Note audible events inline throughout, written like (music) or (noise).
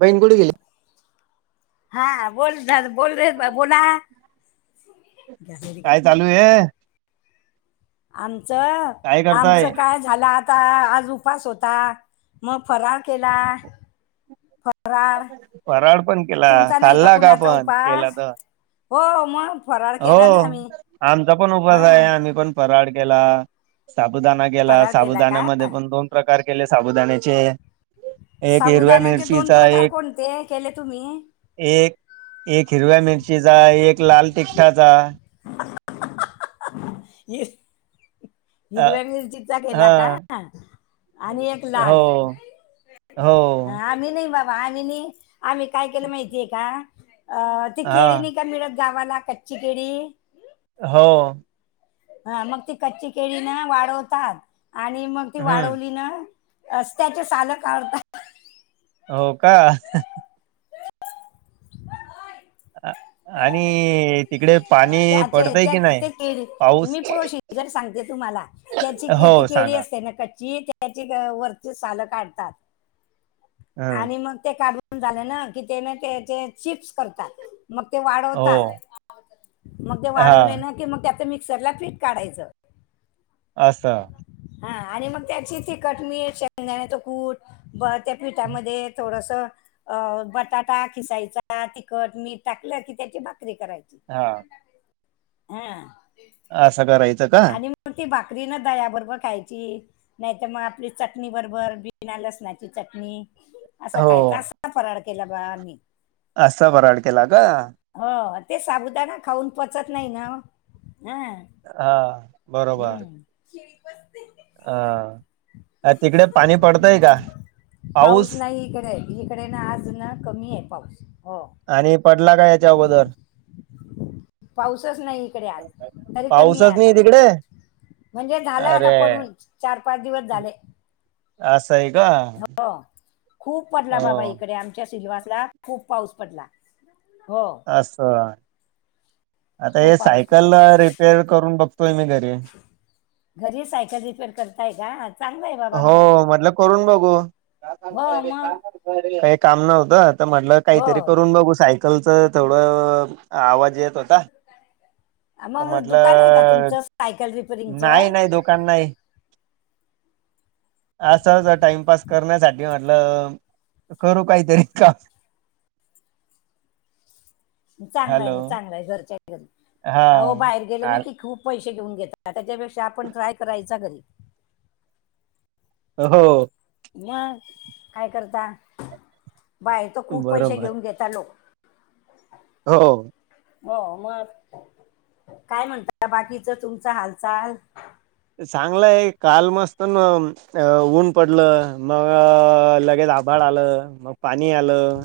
बहीण कुठे गेली? हा बोल दा बोल रे बोला. घ्यासारी घे. हे ऐ आमचं काय आमचं करताय? काय झाला आता आज उपास होता मग फराळ केला. फरार फराळ पण केला. तुमचा नाही का खाल्ला कुणाचा पण? केला उपास? तर. हो मग. फराळ हो केला ना आम्ही आमचा पण उपास आहं हा आम्ही पण फराळ केला. साबुदाणा केला फराळ का साबुदाण्यामध्ये पण दोन प्रकार केले साबुदाण्याचे. एक हिरव्या साबुदाण्याचे दोन मिरचीचा प्रकार एक कोणतं केले तुम्ही? एक एक हिरव्या मिरचीचा एक लाल तिखठाचा. (unintelligible) ये अ हिरव्या मिरचीचा केला का हा. आणि एक लाल? हो. हो. आम्ही नाही बाबा आम्ही नाही आम्ही काय केलं माहितीये का अ ती हा. केळी नाही का मिळत गावाला कच्ची केळी? हो. हा मग ती कच्ची केळी ना वाळवंतात आणि मग ती हम्म. वाळवलीना. अस्त्याची साल काढतात. हो का आणि तिकडे पाणी त्याचे पडतंय त्या की नाही? ते केळी पाऊस? मी प्रोसिजर सांगते तुम्हाला. त्याची के हो किती केळी सांगा. असते ना कच्ची त्याची वरची सालं काढतात. हं. आणि मग ते काढून झाले ना की त्यानं त्याचे चिप्स करतात. मग ते वाळवतात हो. मग ते वाळवले हां. ना की मग त्याचं मिक्सरला काढायचं. असं हा आणि मग त्याची तिखट मीठ शेदाण्याचं कूट बर मीठा मध्ये थोडसं अ बटाटा खिसायचा तिखट मीठ टाकलं की त्याची भाकरी करायची. हा हम्म असं करायचं का. हो ती भाकरी न दयाबरोबर खायची. नाही तर मग आपली चटणी बरोबर बिना लसणाची चटणी. असं खायचं हो. असा फरारल केला ब आम्ही. असा फराळ केला का? हो ते साबुदाणा खाऊन पचत नाही ना ह्अ. अ बरोबर. खिळी पचतंय. अ तिकडे पाणी पडतंय का? पाऊस नाही इकडे, इकडे ना आज ना कमी आहे पाऊस. हो आणि पडला का याच्या अगोदर पाऊसच नाई इकडे आज, तरी कमी आहे पाऊसच नाही आता तिकडे? म्हणजे झालं आता अरे! पडून, चार- पाच दिवस झाले. असं है का? हो.. खूप पडला बाबा हो. इकडे आमच्या सिल्वासला खूप पाऊस पडला. हो असं.. आता खूप हे पाऊस सायकल पडला रिपेअर करून बघतोय मी घरी घरी सायकल रिपेअर करताय का? चांगलं आहे बाबा मग हो.. म्हटलं करून बघू. हो मग काही काम नव्हतं तर म्हटलं काहीतरी हो करून बघू साय कलच तेवढं अ.. आवाज येत होता. मग म्हट.. दुकान आहे का लं तुमचं सायकल नाही.. रिपेअरिंगचं नाही.. दुकान नाही. असं.. अस टाइमपास करण्यासाठी म्हट.. लं करू काहीतरी काम. हं (unintelligible) चांगल आहे ना, चांगल आहे घरच्या घरी.. हा आ.. वो बाहेर गेलो ना की खूप पैसे घेऊन घेतात, त्याच्यापेक्षा आपण ट्राय करायचा घरी अ.. हो मग.. काय करता, बाहेर तर खूप पैसे बरोबर घेऊन घे ता.. लो हो.. हो.. हो, मग.. काय म्हणता बाकीच तुमच हालचाल? चांगलंय, काल मस्त न अ.. ऊन पड.. लं, म.. ग.. लगेच आभाळ आलं, मग पाणी आलं.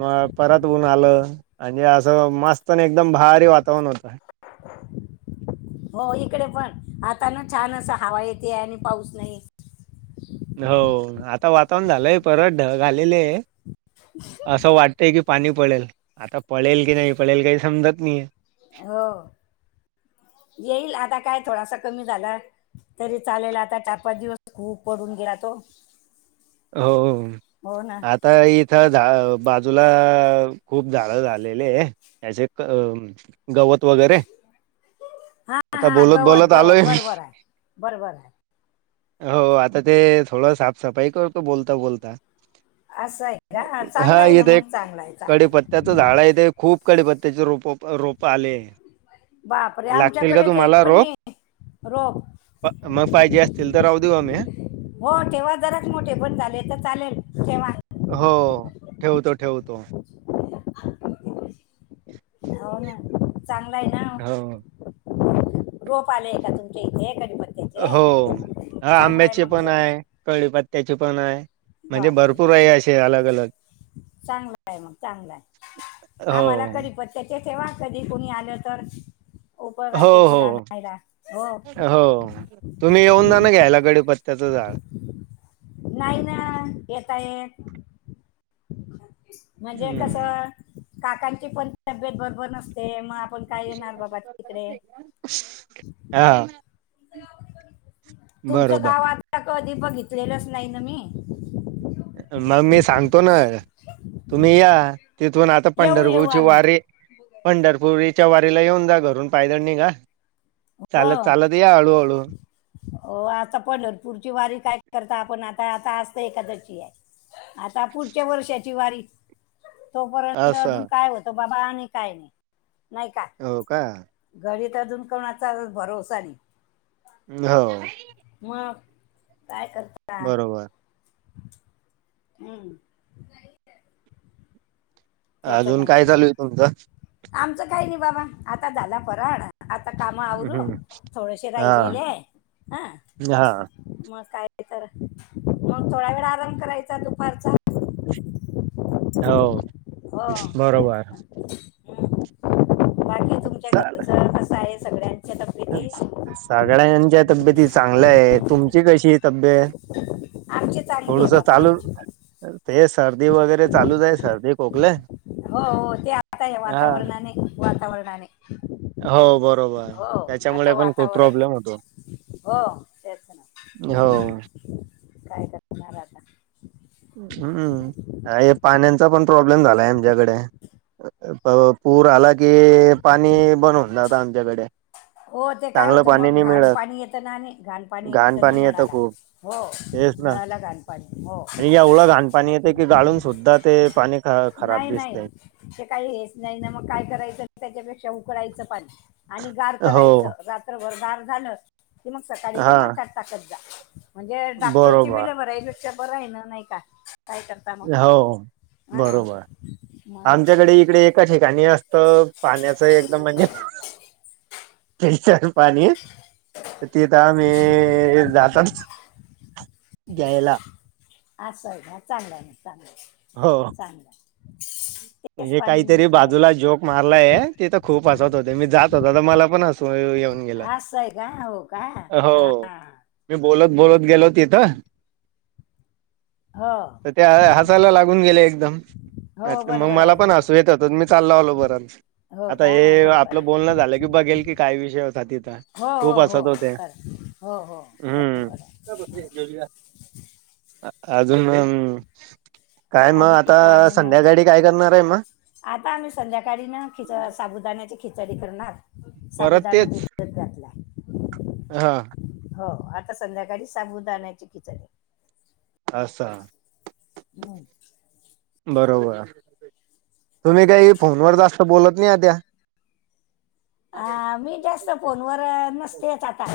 मग परत ऊन आलं आणि असं मस्त आणि एकदम भारी वातावरण होत. हा (unintelligible) हो इकडे पण, आता ना छान अस हवा येतीय आणि पाऊस नाही. हो.. आता वातावरण झालंय परत ढग आलेले, असं वाटत की पाणी पडेल, आता पळेल की नाही पळेल काही समजत नाहीये. हो.. येईल आता काय थोडासा कमी झाला. तरी चालेल आता चार- पाच दिवस खूप पडून गेला तो. हो.. हो ना आता इथं झा.. बाजूला आ.. खूप झाड झालेले, असेक गवत वगैरे.. हा आता हा बोलत.. गवत बोलत गवत आलोय मी बरोबर आहे बरोबर आहे हो.. आता ते.. थोडं साफ-सफाई करतो बोलता- बोलता असं आहे का? चांगलं आहे ना मग चांगला आहे.. चांगला आहे. त्याचं झाड ते खूप कडीपत्त्याचे रोप.. रोप.. पाले.. बापरे लागतील का आमच्याकडे ते एक तुम्हाला पण रोप? नाही रोप मग पाहिजे असतील तर राहू देऊ आम्ही हो ठेव्हा जराक मोठे पण झाले तर चालेल. ठेव्हा हो.. ठेवतो- ठेवतो. आहे (unintelligible) हो.. ना चांगल आहे ना, हो. रोप आलेय का तुमच्या इथे कडीपत्या? हो आंब्याचे पण ठेवा आहे कडी पत्त्याचे पण आहे. म्हणजे बापरे भरपूर आहे असे अलग अलग. चांगला आहे मग चांगला आहे हो आम्हाला कडीपत्त त्याचे ठेव्हा, कधी कोणी आलं तर हो उपयोगात येतील हो आनायला हो. हो तुम्ही येऊन जा ना घ्यायला कडीपत्त्याचं झाड. नाहीना येता येत, म्हणजे कस. हम्म. काकांची पण तब्येत बरोबर नसते, मग आपण. काय येणार बाबा तिकडे? हा तुमचं बरोबर. गाव आता कधी बघीतलेलंच नाही ना मी. मग मी सांगतो न, तुम्ही या तिथून आता येऊ येऊ पंढरपूरची आम्ही वारी. पंढरपूरीच्या वारीला येऊन जा घरून पयंदळीया निघा, चालत हो चालत या हळूहळू. हो आता पंढरपूरची वारी काय करता आपण आता आता आत आज तर एखादशी आहे. आता पुढच्या वर्षाची वारी. तोपर्यंत अजून असं काय होत बाबा आणि काय नाही, नाही का हो का? घरी तर अजून कोणाचाल भरोवसा नई. हो. मग काय करता? बरोबर. हम्म. त्याचं अजून ना काय चालू आहे तुमचं? आमचं काही नाही बाबा आता झाला फराळ. आता काम आवरू, हम्म थोडेसे हा राहिले आहे ह. हा मग काय तर, मग थोडा वेळा आराम करायचा दुपारचा. हॅलो. हो का ना. हम्म बाकी तुमच्या घरच कसं आहे सगळ्यान. सगळ यांच्या तब्येत चांगलं आहे तुमची कशी? तब्येत आमची चांगली आहे थोडस बाबा चालू. आमची पण ते सर्दी वगैरे चालूच आहे सर्दी खोकले. हो हो ते आताय हा वातावरणाने वातावरणाने. हो बरोबर, हो आता त्याच्यामुळे पण खूप वातावरण प्रॉब्लेम होतो. हो तेच हो ना, काय करणार आता? हम्म, काय हे पाण्याचा पण प्रॉब्लेम झालाय आमच्याकडे. भरपूर आला की पाणी भरून जाता आमच्याकडे. हो ते काय चांगलं होतं पाणी मग नाही घाण मिळत पाणी येतं ना आणि घाण पाणी घाण येतं ना पाणी नळाला. खूप हो तेच ना नळाला घाण. पाणी हो. आणि एवढं घाणपाणी येते की गाळून सुद्धा ते पाणी. ख खराब नाही नाही दिसतय ते काही हेच नाही ना मग काय करायचं त्याच्यापेक्षा उकडायचं पाणी. आणि गार हो करायचं, रात्रभर गार झालं की मग सकाळी ते हा माठात टाकत जा. म्हणजे डॉक्टरची बरोबर बिलं, भरायपेक्षा बरं आहे ना नाही का काय कर. हो बरोबर मग आमच्याकडे इकडे एका ठिकाणी अस तर पाण्याच एकदम म्हणजे, तेन चार पाणी तिथं आमी जातात घ्यायला. असंय का चांगलंय ना हो चांगलं चांगलं. तेच हे पाणी यूज काहीतरी बाजूला करायचं जोक मारलाय ते त खूप हसत होते मी जात होतो त मला पण हसं -सुय येऊन गेलं असं आहे का हो का हो. हां मी बोलत बोलत गेलो तिथं. हो त ते ह हसायला लागून गेले एकदम. हो मग बरोबर मला आहे पण हो हसू येत होतं त मी चालला आलो परंत हो आता का हे बरोबर आपलं आहे बोलणं झालं की बघेल की काय विषय होता तिथं. हो हो खूप हो हसत होते खरं हो हो बरं हम्म बरं. अजून हम्म. काय म अजून आता काय ना संध्याकाळी काय करणाराय म? आता आम्ही संध्याकाळी न साबुदाण्याची खिचडी करणार. परत साबुदाणा तेच भिजत घातलाय हा. हो आता संध्याकाळी साबुदाण्याची खिचडी. असा. हम्म. बरोबर तुम्ही काही तेच आहे. फोनवर जास्त बोलत नी आत्या. आ मी जास्त फोनवर नसतेच आता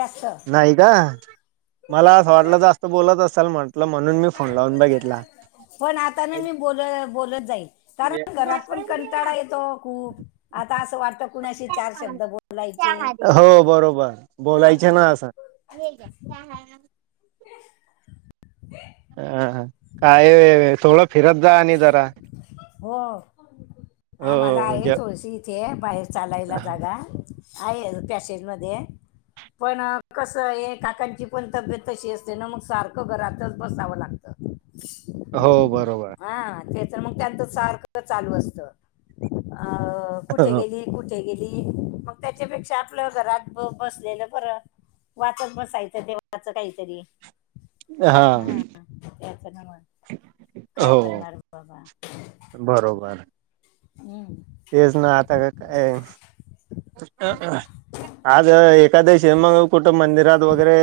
जास्त. नाही का मला असं वाटलं जास्त बोलत असाल म्हण -लं म्हणून मी फोन लावून बघितला. पण आता न मी बोल बोलत जाईल कारण घरात पण कंटाळा येतो खूप. आता असं वाटतं कुणाशी चार शब्द बोलायचे? हो बरोबर. बोलाय -चेना असं. हा हा हं हं काय थोडं फिरत जा आणि जरा. आमाला हो आहे ज थोडीशी इथे बाहेर चालायला जागा. आहे पॅसेज मध्ये. पण कसंये काकांची पण तब्येत तशी असते न मग सारखं घरातच बसावं लागतं. हो बरोबर हा ते तर मग त्यांचं सारख चालू असत, अ कुठे गेली. कुठे गेली, मग त्याच्यापेक्षा आपलं घरात ब बसलेलं बरं. वाचत बसायचं देवाचं काहीतरी, हा तेच ना मग. काय हो करणार बाबा. बरोबर. हम्. तेच ना आता का काय आज एकादशीये मग कूट मंदिरात वगैरे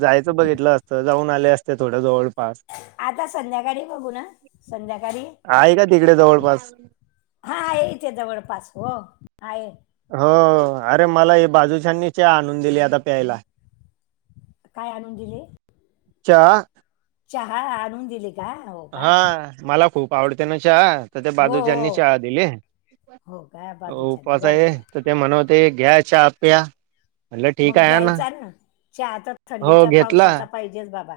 जायचं बघितलं असतं जाऊन आले असते थोडं जवळपास. आता संध्याकाळी बघू न संध्याकाळी‌. आहे का तिकडे जवळपास हा आहे इथे जवळपास हो आहे. हो अरे मला हे बाजूच्यानी चहा आणून दिली आता प्यायला. काय आणून दिले? चहा चहा आणून दिली का? हो का हा मला खूप आवडते ना चहा. तर त्या हो बाजूच्यानी हो चहा दिली हो का बाजूच्याने उपास आहे बरोबर तर ते म्हणत होते घ्या च्या प्या. म्हटलं ठीक मग आहे घ्यायचा ना चहा तर हो थंडीचा घेतला पावसाचा पाहिजेच बाबा.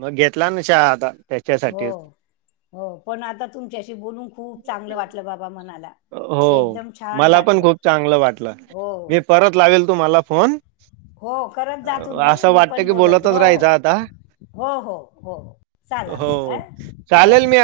मग घेतला ना चहा आता, हो त्याच्यासाठीच हो पण आता तुमच्याशी बोलून, खूप चांगलं वाटलं बाबा मनाला. हो एकदम छान मला पण वाटलं खूप चांगलं वाटलं, हो मी परत लावेल तुम्हाला फोन. हो करत जा तुम्ही असं मी वाटत पण की बोलत जा, बोलतच हो राहायचं हो. आता हो हो हो, चाला मग हा हो चालेल मी बरं.